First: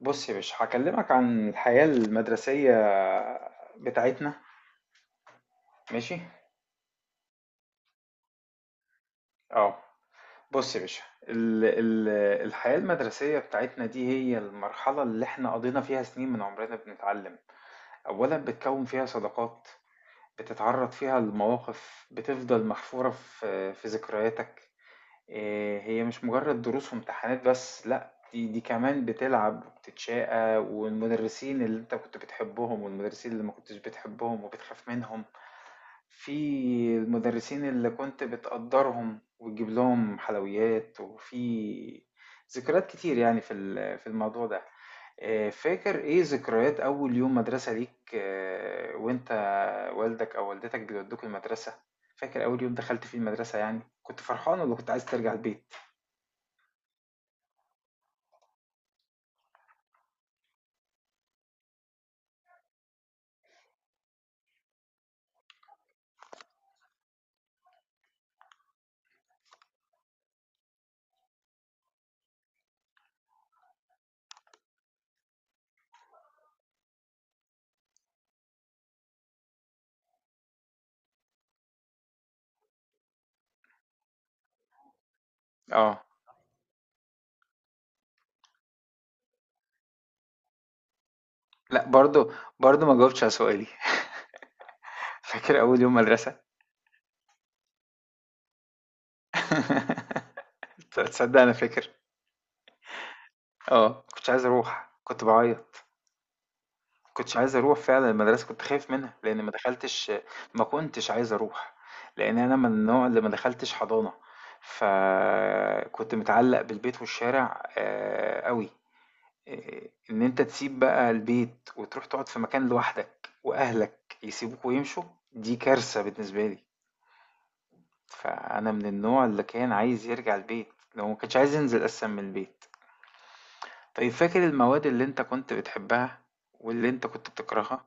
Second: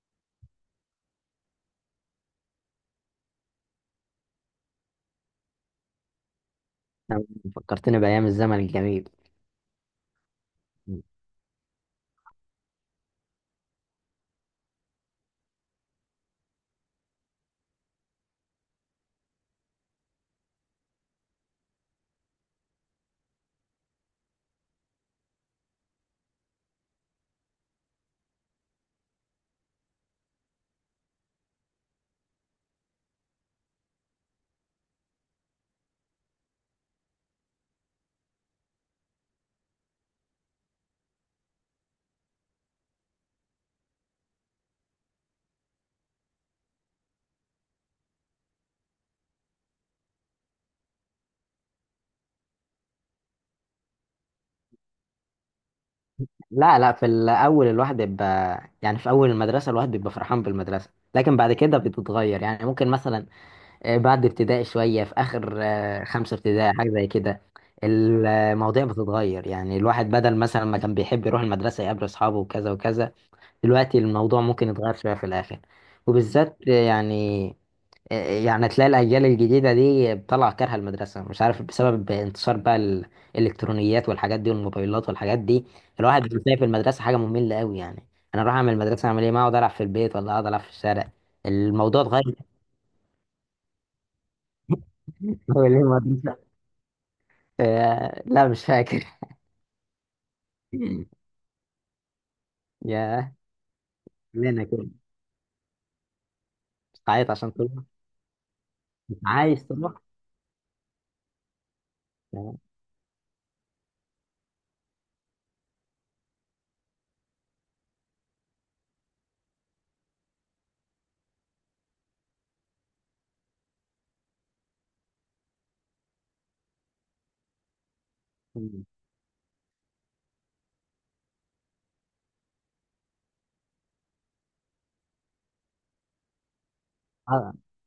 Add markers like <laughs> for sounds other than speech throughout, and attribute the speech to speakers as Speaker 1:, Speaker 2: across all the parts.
Speaker 1: بص يا باشا، هكلمك عن الحياة المدرسية بتاعتنا. ماشي.
Speaker 2: نعم، فكرتني بأيام الزمن الجميل.
Speaker 1: اه. بص يا باشا،
Speaker 2: م.
Speaker 1: ال ال الحياة المدرسية بتاعتنا دي هي المرحلة اللي احنا قضينا فيها سنين من عمرنا بنتعلم. اولا بتكون فيها صداقات، بتتعرض فيها لمواقف بتفضل محفورة في ذكرياتك. إيه، هي مش مجرد دروس وامتحانات بس، لا، دي كمان بتلعب وبتتشاقى والمدرسين اللي انت كنت بتحبهم والمدرسين اللي ما كنتش بتحبهم وبتخاف منهم. في المدرسين اللي كنت بتقدرهم وتجيب لهم حلويات، وفي ذكريات كتير يعني في الموضوع ده. فاكر ايه ذكريات اول يوم مدرسة ليك؟ وانت والدك او والدتك بيودوك المدرسة، فاكر اول يوم دخلت فيه المدرسة؟ يعني كنت فرحان ولا كنت عايز ترجع البيت؟
Speaker 2: لا لا، في الأول الواحد بيبقى يعني في أول المدرسة الواحد بيبقى فرحان بالمدرسة. لكن بعد كده بتتغير، يعني ممكن مثلا بعد ابتدائي شوية في آخر خمسة ابتدائي حاجة زي كده. المواضيع بتتغير، يعني الواحد بدل مثلا ما كان بيحب يروح المدرسة يقابل أصحابه وكذا وكذا. دلوقتي الموضوع ممكن يتغير شوية في الآخر، وبالذات آه، يعني تلاقي الأجيال الجديدة دي بتطلع كارهة المدرسة، مش عارف بسبب انتشار بقى الإلكترونيات والحاجات دي والموبايلات والحاجات دي.
Speaker 1: اه.
Speaker 2: الواحد بيلاقي في المدرسة حاجة مملة قوي، يعني أنا أروح أعمل المدرسة أعمل إيه؟ ما أقعد ألعب في البيت ولا أقعد ألعب في الشارع،
Speaker 1: لا،
Speaker 2: الموضوع
Speaker 1: برضو
Speaker 2: اتغير.
Speaker 1: برضو ما جاوبتش على سؤالي. <laughs> فاكر اول يوم مدرسة؟
Speaker 2: <laughs> آه، لا مش فاكر.
Speaker 1: <laughs>
Speaker 2: <laughs>
Speaker 1: تصدق انا فاكر.
Speaker 2: يا
Speaker 1: اه كنتش عايز
Speaker 2: لنا كده،
Speaker 1: اروح، كنت بعيط. ما
Speaker 2: تعيط
Speaker 1: كنتش
Speaker 2: عشان
Speaker 1: عايز
Speaker 2: تروح؟
Speaker 1: أروح فعلًا المدرسة، كنت خايف منها،
Speaker 2: مش
Speaker 1: لإن ما
Speaker 2: عايز تروح.
Speaker 1: دخلتش. ما كنتش عايز أروح، لإن أنا
Speaker 2: آه،
Speaker 1: من النوع اللي ما دخلتش حضانة، فكنت متعلق بالبيت والشارع أوي، إن أنت تسيب بقى البيت وتروح تقعد في مكان لوحدك وأهلك يسيبوك ويمشوا، دي كارثة بالنسبة لي. فأنا من النوع اللي كان عايز يرجع البيت، اللي هو ما كانش عايز ينزل أساسًا من البيت. طيب فاكر المواد اللي أنت كنت بتحبها واللي أنت كنت بتكرهها؟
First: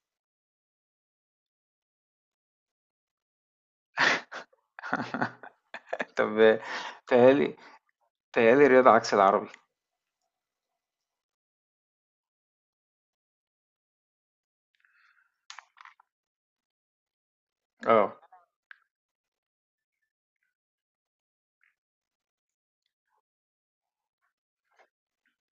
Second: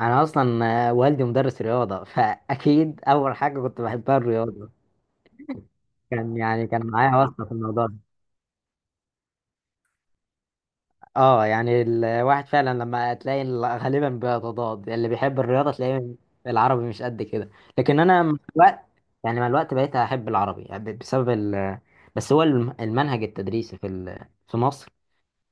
Speaker 2: انا اصلا والدي مدرس رياضه، فاكيد اول حاجه كنت بحبها الرياضه.
Speaker 1: <laughs> طب
Speaker 2: كان معايا
Speaker 1: بيتهيأ
Speaker 2: واسطه في
Speaker 1: لي،
Speaker 2: الموضوع ده.
Speaker 1: تهيألي رياضة عكس العربي.
Speaker 2: اه، يعني الواحد فعلا لما تلاقي غالبا بيتضاد، اللي بيحب الرياضه تلاقيه العربي مش قد كده. لكن
Speaker 1: اه.
Speaker 2: انا مع الوقت، بقيت احب العربي يعني بسبب بس هو المنهج التدريسي في مصر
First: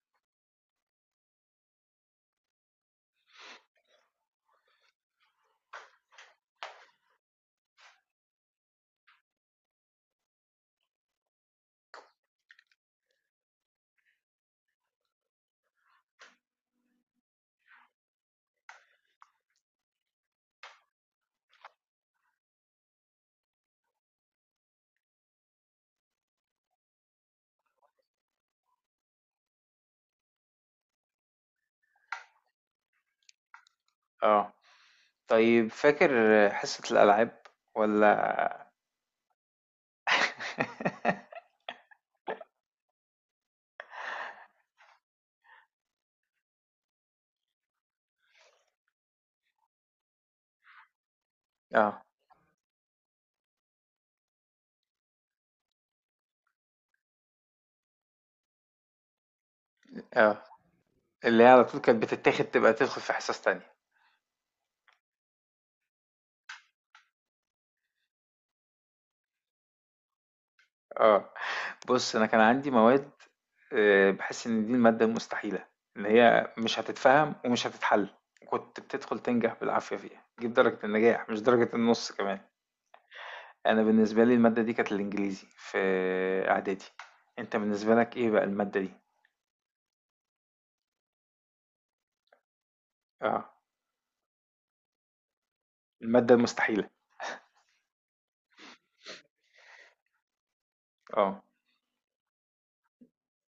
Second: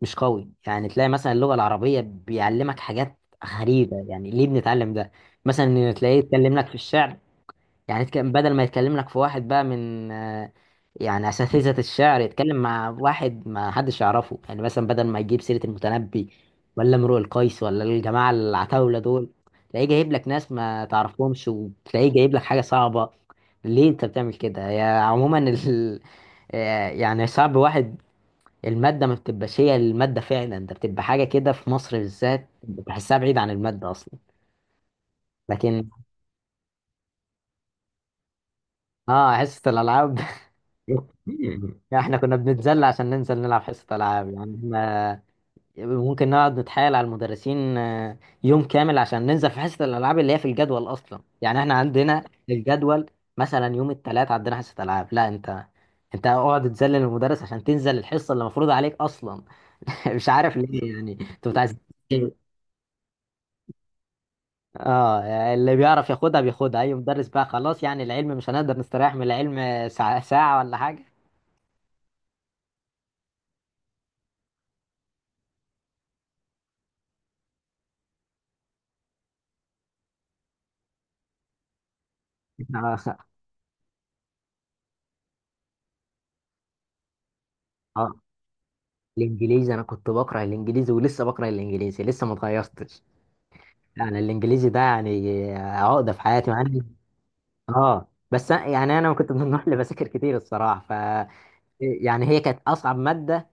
Speaker 2: مش قوي، يعني تلاقي مثلا اللغة العربية بيعلمك حاجات غريبة، يعني ليه بنتعلم ده؟ مثلا تلاقيه يتكلم لك في الشعر، يعني بدل ما يتكلم لك في واحد بقى من يعني أساتذة الشعر، يتكلم مع واحد ما حدش يعرفه، يعني مثلا بدل ما يجيب سيرة المتنبي ولا امرؤ القيس ولا الجماعة العتاولة دول، تلاقيه جايب لك ناس ما تعرفهمش، وتلاقيه جايب لك حاجة صعبة. ليه انت بتعمل كده يا عموما <laughs> يعني صعب واحد. المادة ما بتبقاش هي المادة فعلا، ده بتبقى حاجة كده في مصر بالذات بحسها بعيد عن المادة أصلا.
Speaker 1: اه. طيب،
Speaker 2: لكن
Speaker 1: فاكر حصة الألعاب ولا؟
Speaker 2: اه، حصة الألعاب.
Speaker 1: <laughs>
Speaker 2: <laughs> احنا كنا بنتذل عشان ننزل نلعب حصة ألعاب، يعني احنا ممكن نقعد نتحايل على المدرسين يوم كامل عشان ننزل في حصة الألعاب اللي هي في الجدول أصلا. يعني احنا
Speaker 1: اه.
Speaker 2: عندنا الجدول، مثلا يوم الثلاث عندنا حصة ألعاب، لا انت، انت اقعد تذلل المدرس عشان تنزل الحصة اللي مفروض عليك أصلا. <laughs> مش
Speaker 1: اه،
Speaker 2: عارف ليه، يعني
Speaker 1: اللي هي
Speaker 2: انتوا
Speaker 1: على
Speaker 2: بتعزز.
Speaker 1: طول كانت بتتاخد، تبقى تدخل في حصص تانية.
Speaker 2: اه، يعني اللي بيعرف ياخدها بياخدها، اي مدرس بقى خلاص، يعني العلم مش هنقدر نستريح من العلم ساعة, ساعة ولا حاجة.
Speaker 1: اه. بص، أنا كان عندي مواد بحس إن دي المادة المستحيلة، اللي هي مش هتتفهم ومش هتتحل، كنت بتدخل تنجح بالعافية فيها، تجيب درجة النجاح مش درجة النص كمان.
Speaker 2: <laughs> اه،
Speaker 1: أنا بالنسبة لي المادة دي كانت الإنجليزي في إعدادي. أنت بالنسبة
Speaker 2: آه،
Speaker 1: لك إيه بقى المادة دي؟
Speaker 2: الانجليزي انا كنت بكره الانجليزي ولسه بكره الانجليزي، لسه ما اتغيرتش.
Speaker 1: اه،
Speaker 2: يعني الانجليزي ده يعني عقده في
Speaker 1: المادة
Speaker 2: حياتي، مع
Speaker 1: المستحيلة.
Speaker 2: اه، بس يعني انا كنت من النوع اللي بذاكر كتير الصراحه، ف
Speaker 1: اه.
Speaker 2: يعني هي كانت اصعب ماده،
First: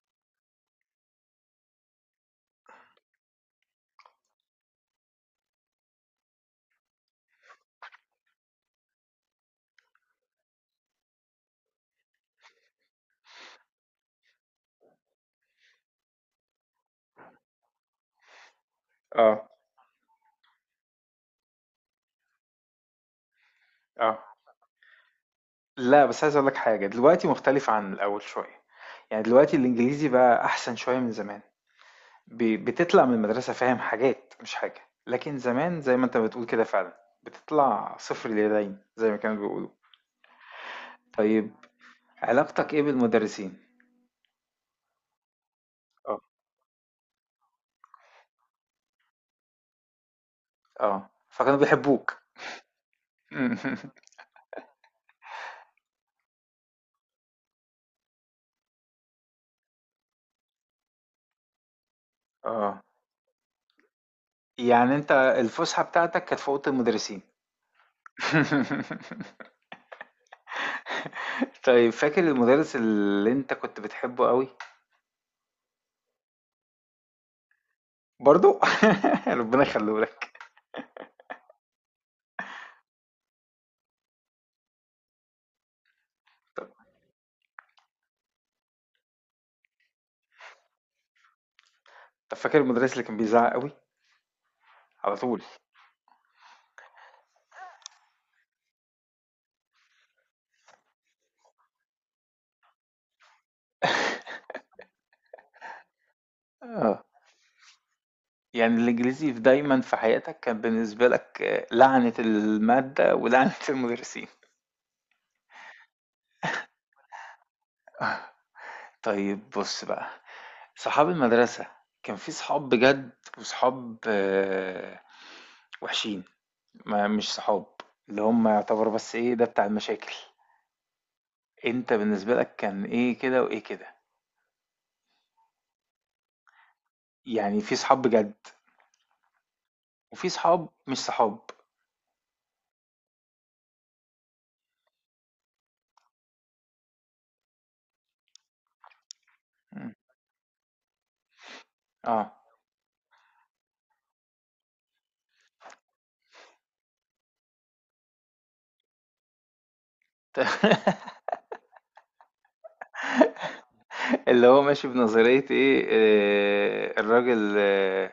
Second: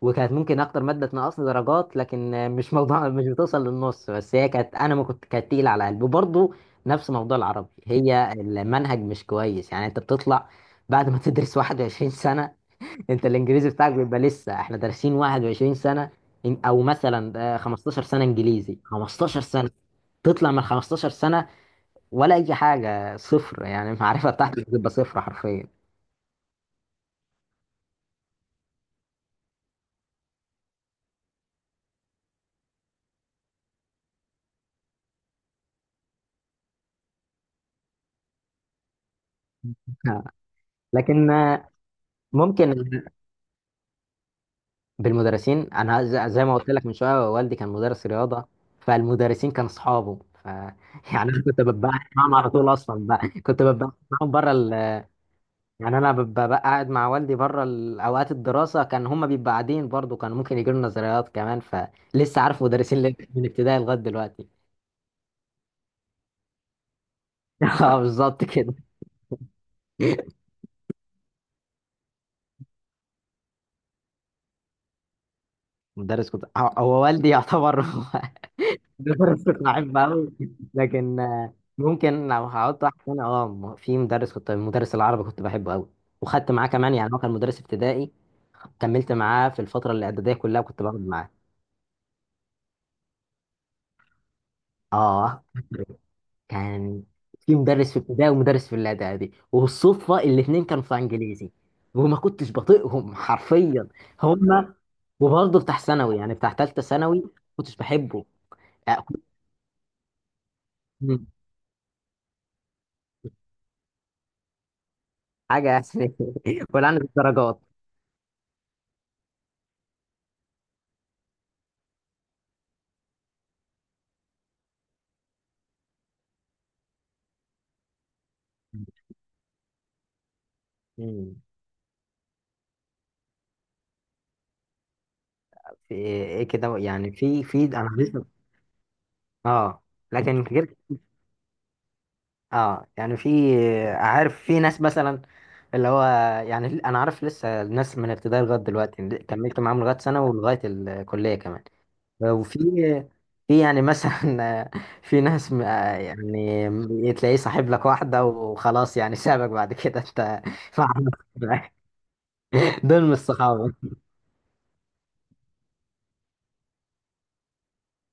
Speaker 2: وكانت ممكن اكتر ماده تنقصني درجات، لكن مش موضوع. <laughs> مش بتوصل للنص، بس هي كانت، انا ما كنت كانت تقيله على قلبي، وبرضه نفس موضوع العربي، هي المنهج مش كويس. يعني انت بتطلع بعد ما تدرس 21 سنه، انت الانجليزي بتاعك بيبقى لسه، احنا دارسين 21 سنه. او مثلا 15 سنه انجليزي، 15
Speaker 1: اه.
Speaker 2: سنه، تطلع من 15 سنه ولا اي حاجه صفر. يعني
Speaker 1: اه.
Speaker 2: المعرفه بتاعتك بتبقى صفر حرفيا.
Speaker 1: لا، بس عايز اقول لك حاجه، دلوقتي مختلف عن الاول شويه، يعني دلوقتي الانجليزي بقى احسن شويه من زمان. بتطلع من المدرسه فاهم حاجات، مش حاجه، لكن زمان زي ما انت بتقول كده فعلا بتطلع صفر اليدين زي ما كانوا بيقولوا.
Speaker 2: <laughs> لكن
Speaker 1: طيب،
Speaker 2: ممكن.
Speaker 1: علاقتك ايه بالمدرسين؟
Speaker 2: بالمدرسين انا
Speaker 1: اه.
Speaker 2: زي ما قلت لك من شويه، والدي كان مدرس رياضه، فالمدرسين كانوا اصحابه، ف
Speaker 1: اه،
Speaker 2: <laughs> يعني انا
Speaker 1: فكانوا
Speaker 2: كنت ببقى قاعد
Speaker 1: بيحبوك.
Speaker 2: معاهم على طول، اصلا بقى كنت ببقى
Speaker 1: <laughs>
Speaker 2: معاهم بره يعني انا ببقى بقى قاعد مع والدي بره اوقات الدراسه، كان هم بيبقوا قاعدين برضه، كانوا ممكن يجوا لنا زيارات كمان، فلسه عارف
Speaker 1: اه،
Speaker 2: مدرسين من ابتدائي لغايه دلوقتي.
Speaker 1: يعني انت الفسحه بتاعتك كانت في اوضه المدرسين؟
Speaker 2: <laughs> اه، بالظبط
Speaker 1: <laughs>
Speaker 2: كده.
Speaker 1: طيب فاكر المدرس اللي انت كنت بتحبه قوي؟
Speaker 2: مدرس كنت هو هو والدي يعتبر.
Speaker 1: برضو.
Speaker 2: <laughs>
Speaker 1: <laughs>
Speaker 2: بس
Speaker 1: ربنا
Speaker 2: كنت
Speaker 1: يخليه
Speaker 2: بحبه
Speaker 1: لك.
Speaker 2: قوي. لكن ممكن لو هقعد واحد تاني، اه في مدرس كنت، مدرس العربي كنت بحبه قوي، وخدت معاه
Speaker 1: طب.
Speaker 2: كمان، يعني هو كان مدرس ابتدائي، كملت معاه في الفتره الاعداديه كلها وكنت بقعد معاه.
Speaker 1: طب فاكر المدرس اللي كان بيزعق قوي على طول؟
Speaker 2: اه، كان في مدرس في ابتدائي ومدرس في الاعدادي، والصدفه الاثنين كانوا في انجليزي، وما كنتش بطيقهم حرفيا هما، وبرضه بتاع ثانوي، يعني بتاع ثالثه
Speaker 1: اه.
Speaker 2: ثانوي ما كنتش بحبه.
Speaker 1: يعني
Speaker 2: آه، كنت-
Speaker 1: الانجليزي في دايما في حياتك كان بالنسبه لك لعنه الماده ولعنه <laughs> المدرسين.
Speaker 2: حاجه. <laughs> يعني ولا عن الدرجات.
Speaker 1: طيب بص بقى، صحاب المدرسه كان في صحاب بجد وصحاب وحشين، ما مش صحاب، اللي هم يعتبروا بس ايه ده بتاع المشاكل.
Speaker 2: مم.
Speaker 1: انت بالنسبه لك كان ايه كده وايه كده؟
Speaker 2: في ايه كده، يعني في
Speaker 1: يعني
Speaker 2: في
Speaker 1: في
Speaker 2: انا
Speaker 1: صحاب
Speaker 2: لسه،
Speaker 1: بجد
Speaker 2: اه،
Speaker 1: وفي
Speaker 2: لكن <laughs>
Speaker 1: صحاب
Speaker 2: غير.
Speaker 1: مش صحاب.
Speaker 2: اه، يعني عارف في ناس مثلا، اللي هو، يعني انا عارف لسه ناس من ابتدائي لغايه دلوقتي، كملت معاهم
Speaker 1: م.
Speaker 2: لغايه سنه ولغايه الكليه كمان.
Speaker 1: اه.
Speaker 2: وفي يعني مثلا <laughs> في ناس يعني تلاقيه صاحب لك واحده وخلاص، يعني سابك بعد كده انت <laughs> مع
Speaker 1: <laughs>
Speaker 2: نفسك بقى. دول مش صحابه.
Speaker 1: اللي هو ماشي بنظرية ايه، الراجل آه،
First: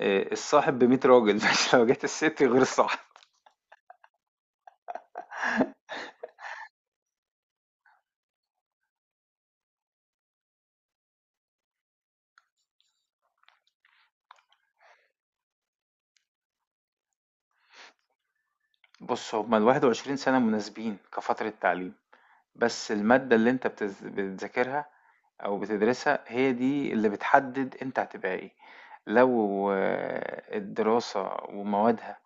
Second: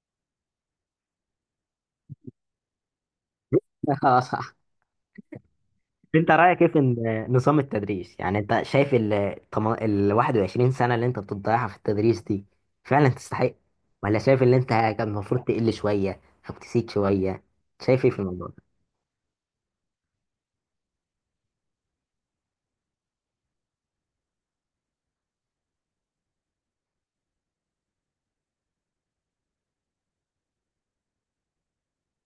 Speaker 1: آه، الصاحب بـ100 راجل <laughs> مش لو جت الست غير الصاحب.
Speaker 2: <laughs> اه، انت رايك ايه في نظام التدريس؟ يعني انت شايف ال 21 سنه اللي انت بتضيعها في التدريس دي فعلا تستحق؟ ولا شايف ان انت كان المفروض تقل شويه او تسيب شويه؟ شايف ايه في الموضوع ده؟
Speaker 1: بص، هما الـ21 سنة مناسبين كفترة تعليم، بس المادة اللي انت بتذاكرها او بتدرسها هي دي اللي بتحدد انت هتبقى ايه. لو الدراسة وموادها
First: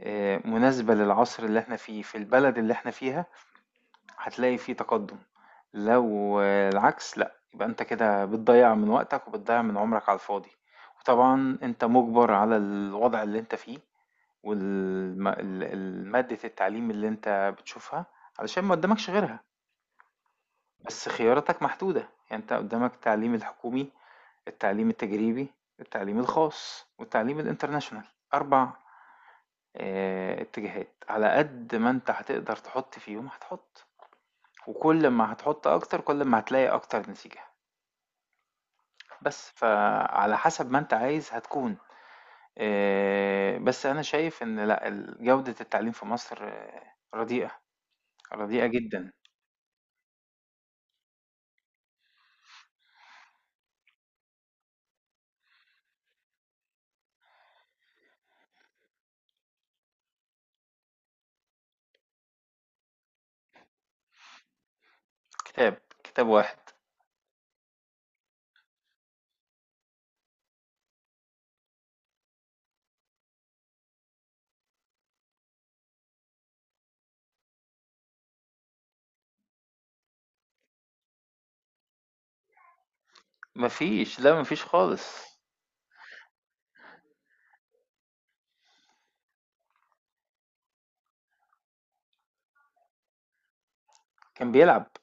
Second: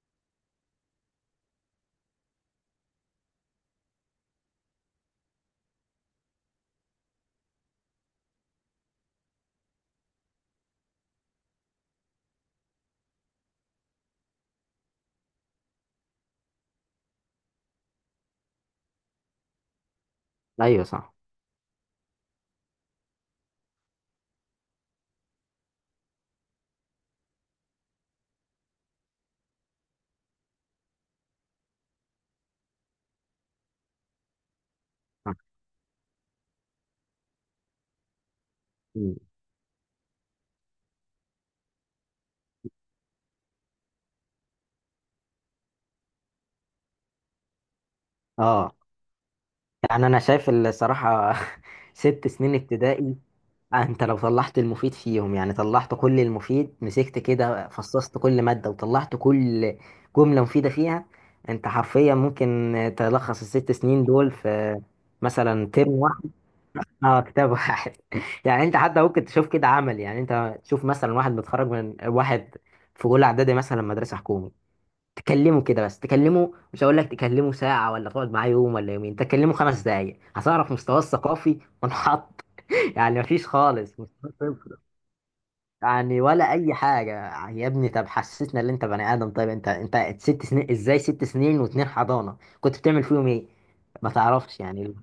Speaker 1: مناسبة للعصر اللي احنا فيه في البلد اللي احنا فيها، هتلاقي في تقدم. لو العكس لأ، يبقى انت كده بتضيع من وقتك وبتضيع من عمرك على الفاضي. وطبعا انت مجبر على الوضع اللي انت فيه والمادة التعليم اللي انت بتشوفها علشان ما قدامكش غيرها.
Speaker 2: ايوه
Speaker 1: بس
Speaker 2: صح.
Speaker 1: خياراتك محدودة، يعني انت قدامك التعليم الحكومي، التعليم التجريبي، التعليم الخاص، والتعليم الانترناشونال. أربع اتجاهات على قد ما انت هتقدر تحط فيهم هتحط، وكل ما
Speaker 2: صح.
Speaker 1: هتحط أكتر كل ما هتلاقي أكتر نتيجة.
Speaker 2: مم.
Speaker 1: بس فعلى حسب ما أنت عايز هتكون. بس أنا شايف إن لأ جودة التعليم في مصر رديئة، رديئة
Speaker 2: اه،
Speaker 1: جدا.
Speaker 2: يعني انا شايف الصراحه. <laughs> ست سنين ابتدائي، انت لو طلعت المفيد فيهم، يعني طلعت كل المفيد، مسكت كده فصصت كل مادة وطلعت كل جملة مفيدة فيها، انت حرفيا ممكن تلخص الست سنين دول في مثلا
Speaker 1: كتاب.
Speaker 2: ترم
Speaker 1: كتاب
Speaker 2: واحد.
Speaker 1: واحد.
Speaker 2: اه، كتاب واحد. <laughs> يعني انت حتى ممكن تشوف كده عمل، يعني انت تشوف مثلا واحد متخرج، من واحد في اولى اعدادي مثلا مدرسة حكومي، تكلمه كده، بس تكلمه مش هقول لك تكلمه ساعة ولا تقعد معاه يوم ولا يومين، تكلمه خمس دقايق هتعرف مستواه الثقافي منحط. <laughs> يعني مفيش خالص،
Speaker 1: مفيش.
Speaker 2: مستوى
Speaker 1: لا مفيش
Speaker 2: صفر،
Speaker 1: خالص.
Speaker 2: يعني ولا اي حاجه. يا ابني طب حسسنا ان انت بني ادم، طيب انت ست سنين، ازاي ست سنين واتنين حضانه كنت بتعمل فيهم ايه؟ ما
Speaker 1: كان
Speaker 2: تعرفش
Speaker 1: بيلعب.
Speaker 2: يعني.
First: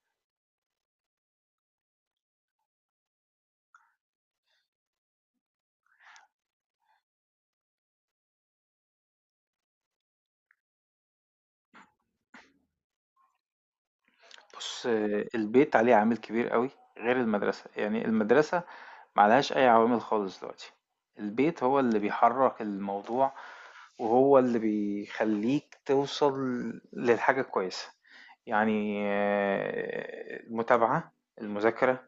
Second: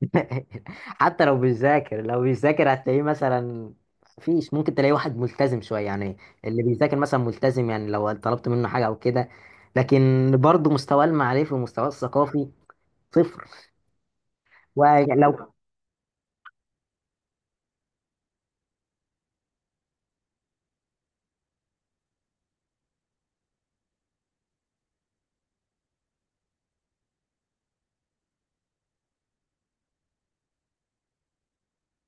Speaker 2: <laughs> حتى لو بيذاكر، هتلاقيه مثلا فيش ممكن تلاقي واحد ملتزم شويه، يعني اللي بيذاكر مثلا ملتزم، يعني لو طلبت منه حاجه او كده، لكن برضه مستواه المعرفي ومستواه الثقافي صفر.
Speaker 1: بُص،
Speaker 2: ولو.
Speaker 1: البيت عليه عامل كبير أوي، غير المدرسة. يعني المدرسة ما عليهاش أي عوامل خالص دلوقتي، البيت هو اللي بيحرّك الموضوع وهو اللي بيخلّيك توصل للحاجة الكويسة. يعني المتابعة، المذاكرة،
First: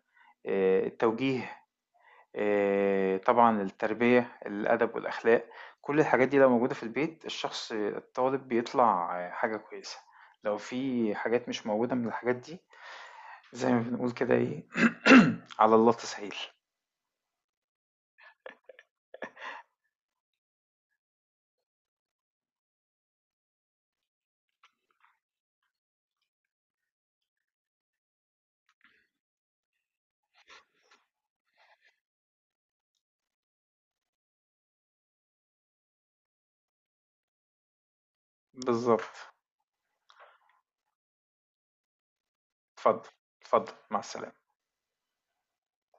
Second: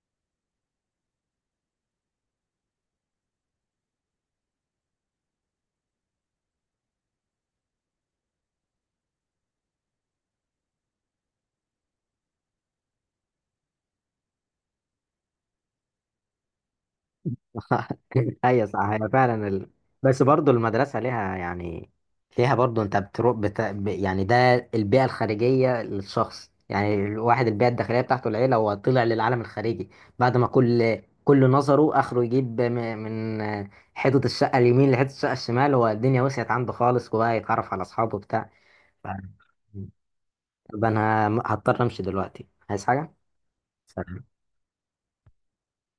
Speaker 1: التوجيه، طبعًا التربية، الأدب والأخلاق، كل الحاجات دي لو موجودة في البيت الشخص الطالب بيطلع حاجة كويسة. لو في حاجات مش موجودة من الحاجات دي، زي ما بنقول كده إيه <clears throat> على الله تسهيل.
Speaker 2: <laughs> ايوه صح، هي فعلا بس برضو المدرسه ليها يعني، ليها برضو. انت بتروح يعني ده البيئه الخارجيه للشخص، يعني الواحد البيئه الداخليه بتاعته العيله، هو طلع للعالم الخارجي بعد ما كل نظره اخره، يجيب من حيطه الشقه اليمين لحيطه الشقه الشمال، هو الدنيا وسعت عنده خالص وبقى يتعرف على اصحابه بتاع،
Speaker 1: بالضبط.
Speaker 2: ف... طب انا هضطر امشي دلوقتي، عايز
Speaker 1: اتفضل،
Speaker 2: حاجه.
Speaker 1: اتفضل، مع السلامة.
Speaker 2: سلام.